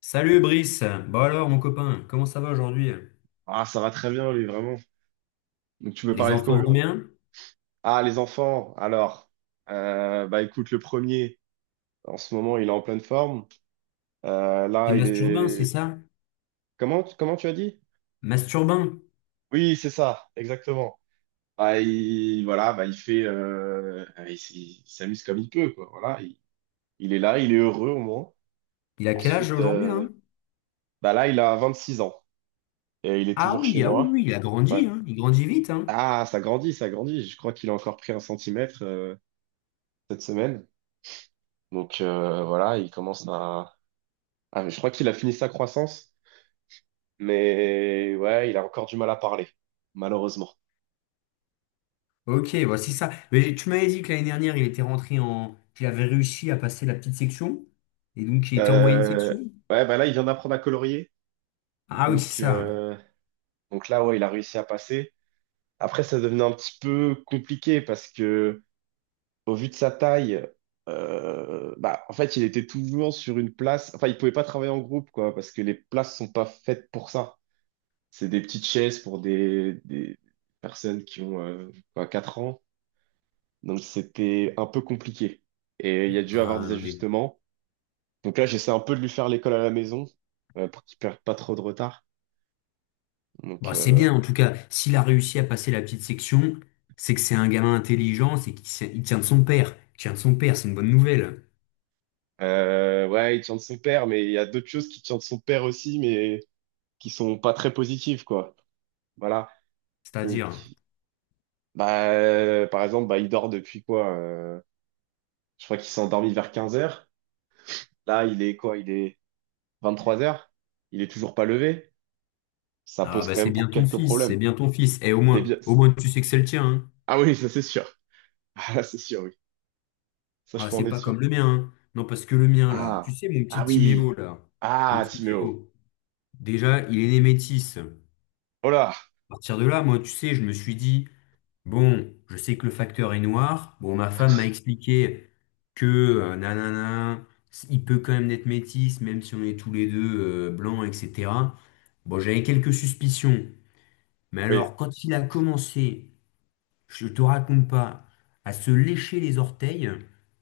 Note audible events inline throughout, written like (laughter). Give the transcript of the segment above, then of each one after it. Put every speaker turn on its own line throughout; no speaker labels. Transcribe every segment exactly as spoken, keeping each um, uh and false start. Salut Brice, bon alors mon copain, comment ça va aujourd'hui?
Ah, ça va très bien, lui, vraiment. Donc, tu veux
Les
parler de
enfants
quoi,
vont
Hugo?
bien?
Ah, les enfants. Alors, euh, bah, écoute, le premier, en ce moment, il est en pleine forme. Euh,
C'est
là, il
Masturbin, c'est
est.
ça?
Comment, comment tu as dit?
Masturbin,
Oui, c'est ça, exactement. Bah, il, voilà, bah, il fait, euh, il, s- il s'amuse comme il peut, quoi. Voilà, il, il est là, il est heureux au moins.
il a quel âge
Ensuite,
aujourd'hui là?
euh, bah là, il a vingt-six ans et il est
Ah
toujours chez
oui, ah oui,
moi.
oui, il a
Ouais.
grandi, hein. Il grandit vite, hein.
Ah, ça grandit, ça grandit. Je crois qu'il a encore pris un centimètre, euh, cette semaine. Donc euh, voilà, il commence à. Ah, je crois qu'il a fini sa croissance, mais ouais, il a encore du mal à parler, malheureusement.
Ok, voici ça. Mais tu m'avais dit que l'année dernière, il était rentré en... qu'il avait réussi à passer la petite section, et donc il était en moyenne
Euh,
section?
Ouais, bah là, il vient d'apprendre à colorier,
Ah oui, c'est
donc,
ça.
euh, donc là, ouais, il a réussi à passer. Après, ça devenait un petit peu compliqué parce que, au vu de sa taille, euh, bah, en fait, il était toujours sur une place. Enfin, il pouvait pas travailler en groupe, quoi, parce que les places sont pas faites pour ça. C'est des petites chaises pour des, des personnes qui ont euh, quoi, quatre ans. Donc c'était un peu compliqué. Et il y a dû avoir des
Ah oui.
ajustements. Donc là, j'essaie un peu de lui faire l'école à la maison euh, pour qu'il perde pas trop de retard. Donc,
Bon, c'est
euh,
bien, en tout cas, s'il a réussi à passer la petite section, c'est que c'est un gamin intelligent, c'est qu'il sait- il tient de son père. Il tient de son père, c'est une bonne nouvelle.
euh, ouais, il tient de son père, mais il y a d'autres choses qui tiennent de son père aussi, mais qui sont pas très positives, quoi. Voilà. Donc
C'est-à-dire,
bah, euh, par exemple, bah il dort depuis quoi? euh, je crois qu'il s'est endormi vers quinze heures. Là, il est quoi? Il est vingt-trois heures. Il est toujours pas levé. Ça
ah
pose
bah
quand
c'est
même
bien
pour
ton
quelques
fils, c'est
problèmes.
bien ton fils. Et au
C'est
moins,
bien.
au moins tu sais que c'est le tien, hein.
Ah oui, ça c'est sûr. (laughs) Ah, c'est sûr, ok. Ça, je
Ah,
peux en
c'est
être
pas comme
sûr.
le mien, hein. Non, parce que le mien, là, tu
Ah,
sais, mon
ah
petit
oui.
Timéo, là, le
Ah, Timéo.
Timéo, déjà, il est né métis. À
Oh là,
partir de là, moi, tu sais, je me suis dit, bon, je sais que le facteur est noir. Bon, ma femme m'a expliqué que, euh, nanana, il peut quand même être métis, même si on est tous les deux euh, blancs, et cetera. Bon, j'avais quelques suspicions. Mais
oui.
alors, quand il a commencé, je te raconte pas, à se lécher les orteils,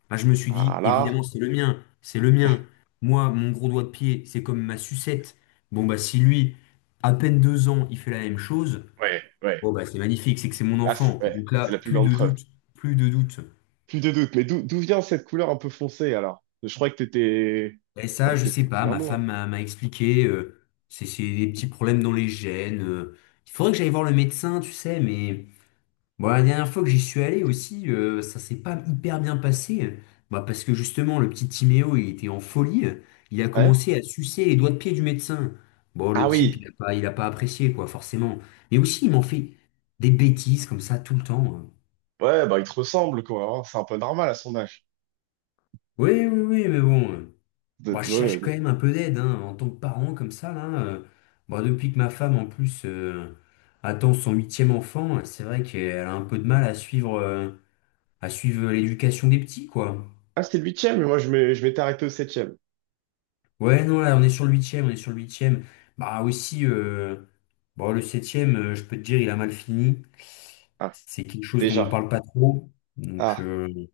bah, je me suis dit,
Ah là,
évidemment, c'est le mien, c'est le mien. Moi, mon gros doigt de pied, c'est comme ma sucette. Bon, bah, si lui, à peine deux ans, il fait la même chose,
ouais, ouais.
bon, bah, c'est magnifique, c'est que c'est mon
Là, c'est
enfant. Et
ouais,
donc là,
c'est la plus
plus
grande
de
preuve.
doute, plus de doute.
Plus de doute. Mais d'où d'où vient cette couleur un peu foncée alors? Je crois que t'étais, je
Et
crois
ça,
que
je sais
t'étais
pas,
bien
ma
blanc.
femme m'a m'a expliqué, euh, c'est c'est des petits problèmes dans les gènes. euh. Il faudrait que j'aille voir le médecin, tu sais, mais. Bon, la dernière fois que j'y suis allé aussi, euh, ça s'est pas hyper bien passé. Bah, parce que justement, le petit Timéo, il était en folie. Il a
Ouais?
commencé à sucer les doigts de pied du médecin. Bon,
Ah
le type,
oui.
il a pas, il a pas apprécié, quoi, forcément. Mais aussi, il m'en fait des bêtises comme ça tout le temps, hein.
Ouais, bah il te ressemble quoi, hein. C'est un peu normal à son âge.
Oui, oui, oui, mais bon. euh,
De-
Bah, je
ouais,
cherche quand
non.
même un peu d'aide, hein, en tant que parent, comme ça, là. euh, bah, depuis que ma femme, en plus, euh, attend son huitième enfant, c'est vrai qu'elle a un peu de mal à suivre, euh, à suivre l'éducation des petits, quoi.
Ah, c'était le huitième, mais moi je m'ai- je m'étais arrêté au septième.
Ouais, non, là, on est sur le huitième, on est sur le huitième. Bah aussi, euh, bon, le septième, euh, je peux te dire, il a mal fini.
Ah,
C'est quelque chose dont on
déjà.
parle pas trop. Donc,
Ah,
euh,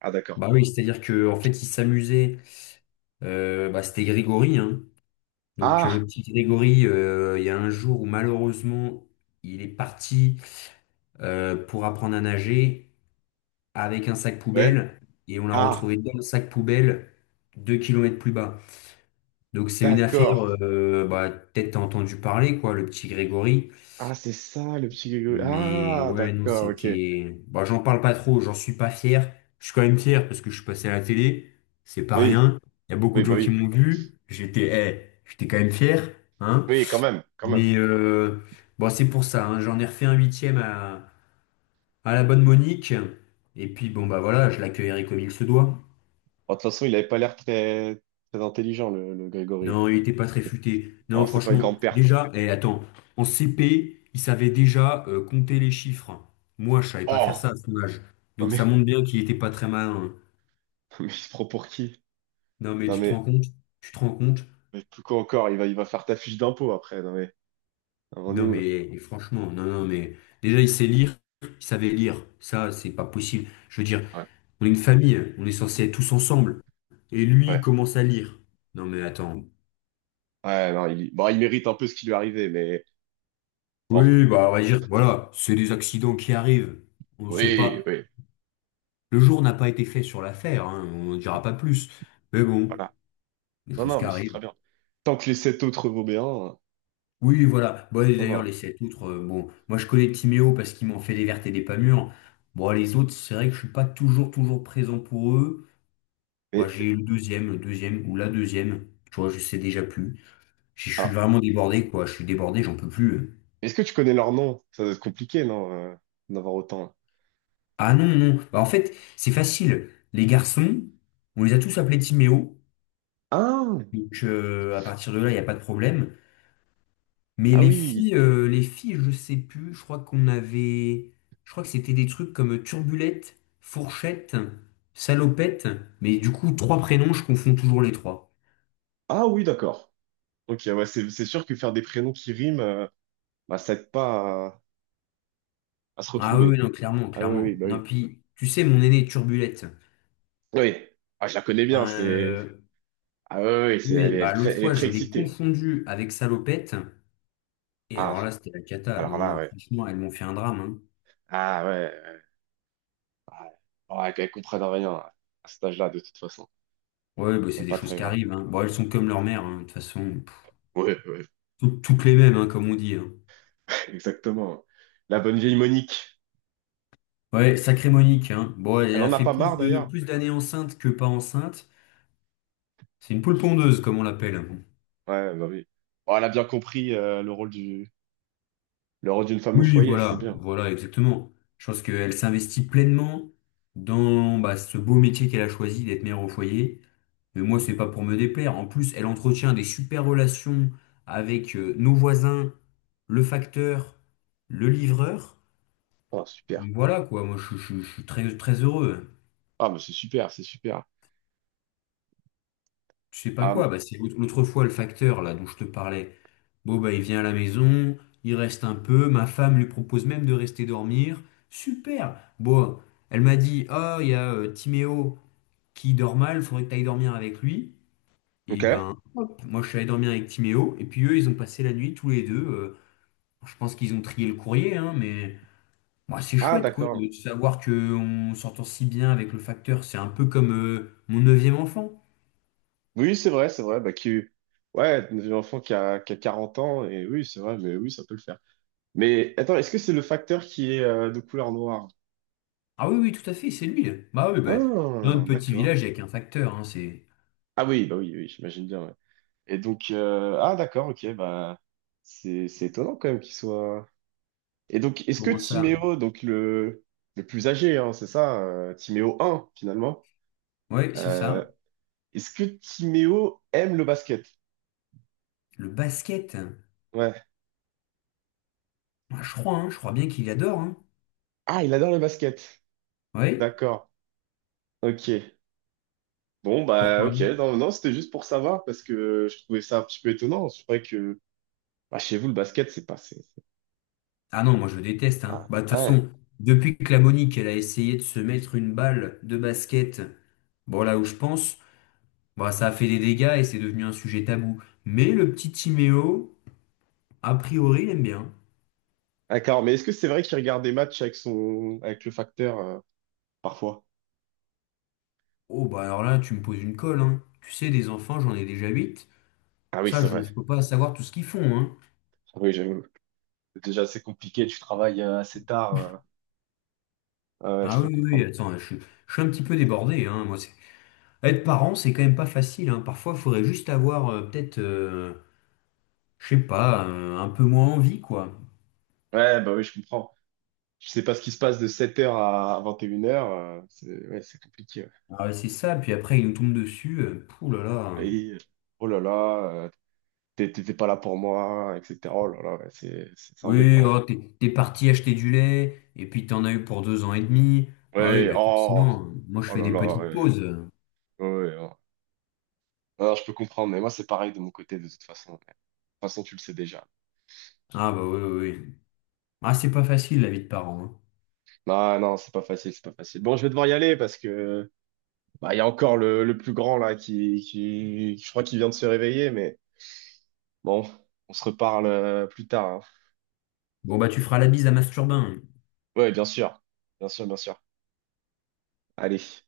ah d'accord.
bah oui, c'est-à-dire que en fait, il s'amusait. Euh, bah, c'était Grégory, hein. Donc, euh, le
Ah,
petit Grégory, euh, il y a un jour où malheureusement, il est parti euh, pour apprendre à nager avec un sac
ouais.
poubelle et on l'a
Ah,
retrouvé dans le sac poubelle deux kilomètres plus bas. Donc c'est une affaire,
d'accord.
euh, bah, peut-être t'as entendu parler, quoi, le petit Grégory.
Ah, c'est ça, le petit Grégory.
Mais
Ah,
ouais, non,
d'accord, ok.
c'était... Bah, j'en parle pas trop, j'en suis pas fier. Je suis quand même fier parce que je suis passé à la télé, c'est pas
Oui,
rien. Il y a beaucoup
oui,
de
bah
gens qui
oui.
m'ont vu, j'étais eh, j'étais quand même fier, hein.
Oui, quand même, quand même.
Mais euh, bon, c'est pour ça, hein, j'en ai refait un huitième à, à la bonne Monique. Et puis bon, bah voilà, je l'accueillerai comme il se doit.
Bon, de toute façon, il avait pas l'air très, très intelligent, le, le Grégory.
Non, il était pas très futé.
Bon,
Non,
c'est pas une
franchement,
grande perte.
déjà, eh, attends, en C P, il savait déjà euh, compter les chiffres. Moi, je savais pas faire ça
Oh!
à son âge.
Non
Donc
mais,
ça
(laughs)
montre bien qu'il était pas très malin, hein.
non mais il se prend pour qui?
Non, mais
Non
tu te
mais,
rends compte? Tu te rends compte?
mais plus quoi encore, il va, il va faire ta fiche d'impôt après. Non mais, on est
Non,
où
mais
là?
et franchement, non, non, mais déjà, il sait lire, il savait lire. Ça, c'est pas possible. Je veux dire,
Ouais,
on est une famille, on est censé être tous ensemble. Et lui, il
ouais.
commence à lire. Non, mais attends.
Ouais, non, il, bon, il mérite un peu ce qui lui est arrivé, mais bon.
Oui, bah, on va dire, voilà, c'est des accidents qui arrivent. On sait
Oui,
pas.
oui,
Le jour n'a pas été fait sur l'affaire, hein, on ne dira pas plus. Mais bon,
voilà.
des
Non,
choses
non,
qui
mais c'est très
arrivent.
bien. Tant que les sept autres vont bien,
Oui, voilà. Bon, et
ça
d'ailleurs,
va.
les sept autres, euh, bon, moi je connais Timéo parce qu'il m'en fait des vertes et des pas mûres. Bon, les autres, c'est vrai que je suis pas toujours, toujours présent pour eux. Moi,
Mais,
j'ai le deuxième, le deuxième ou la deuxième. Tu vois, je sais déjà plus. Je je suis
ah,
vraiment débordé, quoi. Je suis débordé, j'en peux plus.
est-ce que tu connais leur nom? Ça doit être compliqué, non, euh, d'en avoir autant.
Ah non, non. Bah, en fait, c'est facile. Les garçons, on les a tous appelés Timéo.
Ah,
Donc, euh, à partir de là, il n'y a pas de problème. Mais
ah
les
oui.
filles, euh, les filles, je sais plus. Je crois qu'on avait, je crois que c'était des trucs comme Turbulette, Fourchette, Salopette. Mais du coup, trois prénoms, je confonds toujours les trois.
Ah oui, d'accord. Ok, ouais, c'est c'est sûr que faire des prénoms qui riment, euh, bah, ça aide pas à, à se
Ah oui,
retrouver.
oui, non, clairement,
Ah oui, oui,
clairement.
bah
Non,
oui.
puis tu sais, mon aîné Turbulette.
Oui. Ah, je la connais
Ben,
bien, c'est.
euh,
Ah oui, oui, oui, c'est, elle
oui,
est, elle est
bah
très,
l'autre
elle est
fois,
très
je l'ai
excitée.
confondu avec Salopette. Et
Ah,
alors là, c'était la cata.
alors
Non,
là,
non,
ouais.
franchement, elles m'ont fait un drame, hein.
Ah ouais. Ouais, ouais. Ouais, qu'elle comprenne rien à cet âge-là, de toute façon.
Ouais, bah,
C'est
c'est des
pas
choses
très
qui
grave.
arrivent, hein. Bon, elles sont comme leur mère, hein, de toute façon. Pff,
Ouais, ouais,
toutes toutes les mêmes, hein, comme on dit, hein.
(laughs) exactement. La bonne vieille Monique.
Ouais, sacrée Monique, hein. Bon, elle
Elle
a
en a
fait
pas marre,
plus de,
d'ailleurs.
plus d'années enceinte que pas enceinte. C'est une poule pondeuse, comme on l'appelle.
Ouais, bah oui. Bon, elle a bien compris euh, le rôle du, le rôle d'une femme au
Oui,
foyer, c'est
voilà,
bien.
voilà, exactement. Je pense qu'elle s'investit pleinement dans bah, ce beau métier qu'elle a choisi d'être mère au foyer. Mais moi, c'est pas pour me déplaire. En plus, elle entretient des super relations avec euh, nos voisins, le facteur, le livreur.
Oh, super.
Voilà quoi, moi je, je- je suis très, très heureux.
Ah, mais c'est super, c'est super.
Je sais pas
Ah, bon.
quoi, bah, c'est l'autre l'autre fois le facteur là dont je te parlais. Bon, bah, il vient à la maison, il reste un peu, ma femme lui propose même de rester dormir. Super! Bon, elle m'a dit, oh, il y a euh, Timéo qui dort mal, faudrait que tu ailles dormir avec lui. Et
Ok.
ben, hop, moi je suis allé dormir avec Timéo, et puis eux, ils ont passé la nuit tous les deux. euh, je pense qu'ils ont trié le courrier, hein, mais moi c'est
Ah,
chouette, quoi,
d'accord.
de savoir qu'on s'entend si bien avec le facteur. C'est un peu comme euh, mon neuvième enfant.
Oui, c'est vrai, c'est vrai. Bah, qui, ouais, un enfant qui a, qui a quarante ans, et oui, c'est vrai, mais oui, ça peut le faire. Mais attends, est-ce que c'est le facteur qui est euh, de couleur noire?
Ah oui, oui, tout à fait, c'est lui. Bah oui, bah, dans
Ah,
notre petit
d'accord.
village, il n'y a qu'un facteur, hein, c'est...
Ah oui, bah oui, oui, j'imagine bien, ouais. Et donc, euh, ah, d'accord, ok, bah, c'est, c'est étonnant quand même qu'il soit. Et donc, est-ce que
Comment ça?
Timéo, donc le, le plus âgé, hein, c'est ça, euh, Timéo un finalement,
Oui, c'est ça.
euh, est-ce que Timéo aime le basket?
Le basket,
Ouais.
moi, je crois, hein, je crois bien qu'il adore, hein.
Ah, il adore le basket.
Oui,
D'accord. Ok. Bon, bah,
pourquoi?
ok. Non, non, c'était juste pour savoir parce que je trouvais ça un petit peu étonnant. C'est vrai que bah, chez vous, le basket, c'est pas. c'est- c'est-
Ah non, moi je déteste, hein.
Ah,
Bah, de toute
ouais.
façon, depuis que la Monique, elle a essayé de se mettre une balle de basket, bon là où je pense, bah, ça a fait des dégâts et c'est devenu un sujet tabou. Mais le petit Timéo, a priori, il aime bien.
D'accord. Mais est-ce que c'est vrai qu'il regarde des matchs avec son, avec le facteur euh, parfois?
Oh bah alors là, tu me poses une colle, hein. Tu sais, des enfants, j'en ai déjà huit.
Ah oui,
Ça,
c'est
je
vrai.
ne peux pas savoir tout ce qu'ils font, hein.
Ah, Oui, j'avoue. C'est Déjà, c'est compliqué. Tu travailles euh, assez tard. euh. Ah ouais, je
Ah
peux
oui, oui, oui,
comprendre.
attends, je, suis je suis un petit peu débordé, hein. Moi, c'est Être parent, c'est quand même pas facile, hein. Parfois, il faudrait juste avoir euh, peut-être, euh, je sais pas, euh, un peu moins envie, quoi.
Ouais, bah oui, je comprends. Je sais pas ce qui se passe de sept heures à vingt et une heures. C'est Ouais, c'est compliqué.
Ah, ouais, c'est ça, puis après, il nous tombe dessus. euh, pouh là là.
Ouais. Et, euh, oh là là, euh, t'é- t'étais pas là pour moi, et cetera. Oh là là, ouais, c'est c'est- c'est
Oui,
embêtant.
oh, t'es, t'es parti acheter du lait, et puis t'en as eu pour deux ans et demi. Bah oui,
Ouais,
bah
oh,
forcément, moi je
oh
fais
là
des
là.
petites
Ouais,
pauses.
ouais, ouais. Oh. Non, je peux comprendre, mais moi, c'est pareil de mon côté, de toute façon. Ouais. De toute façon, tu le sais déjà.
Ah bah oui, oui, oui. Ah, c'est pas facile la vie de parent, hein.
Non, non, c'est pas facile, c'est pas facile. Bon, je vais devoir y aller parce que bah, il y a encore le, le plus grand là qui, qui, je crois qu'il vient de se réveiller, mais bon, on se reparle euh, plus tard, hein.
Bon bah tu feras la bise à Masturbin.
Ouais, bien sûr. Bien sûr, bien sûr. Allez.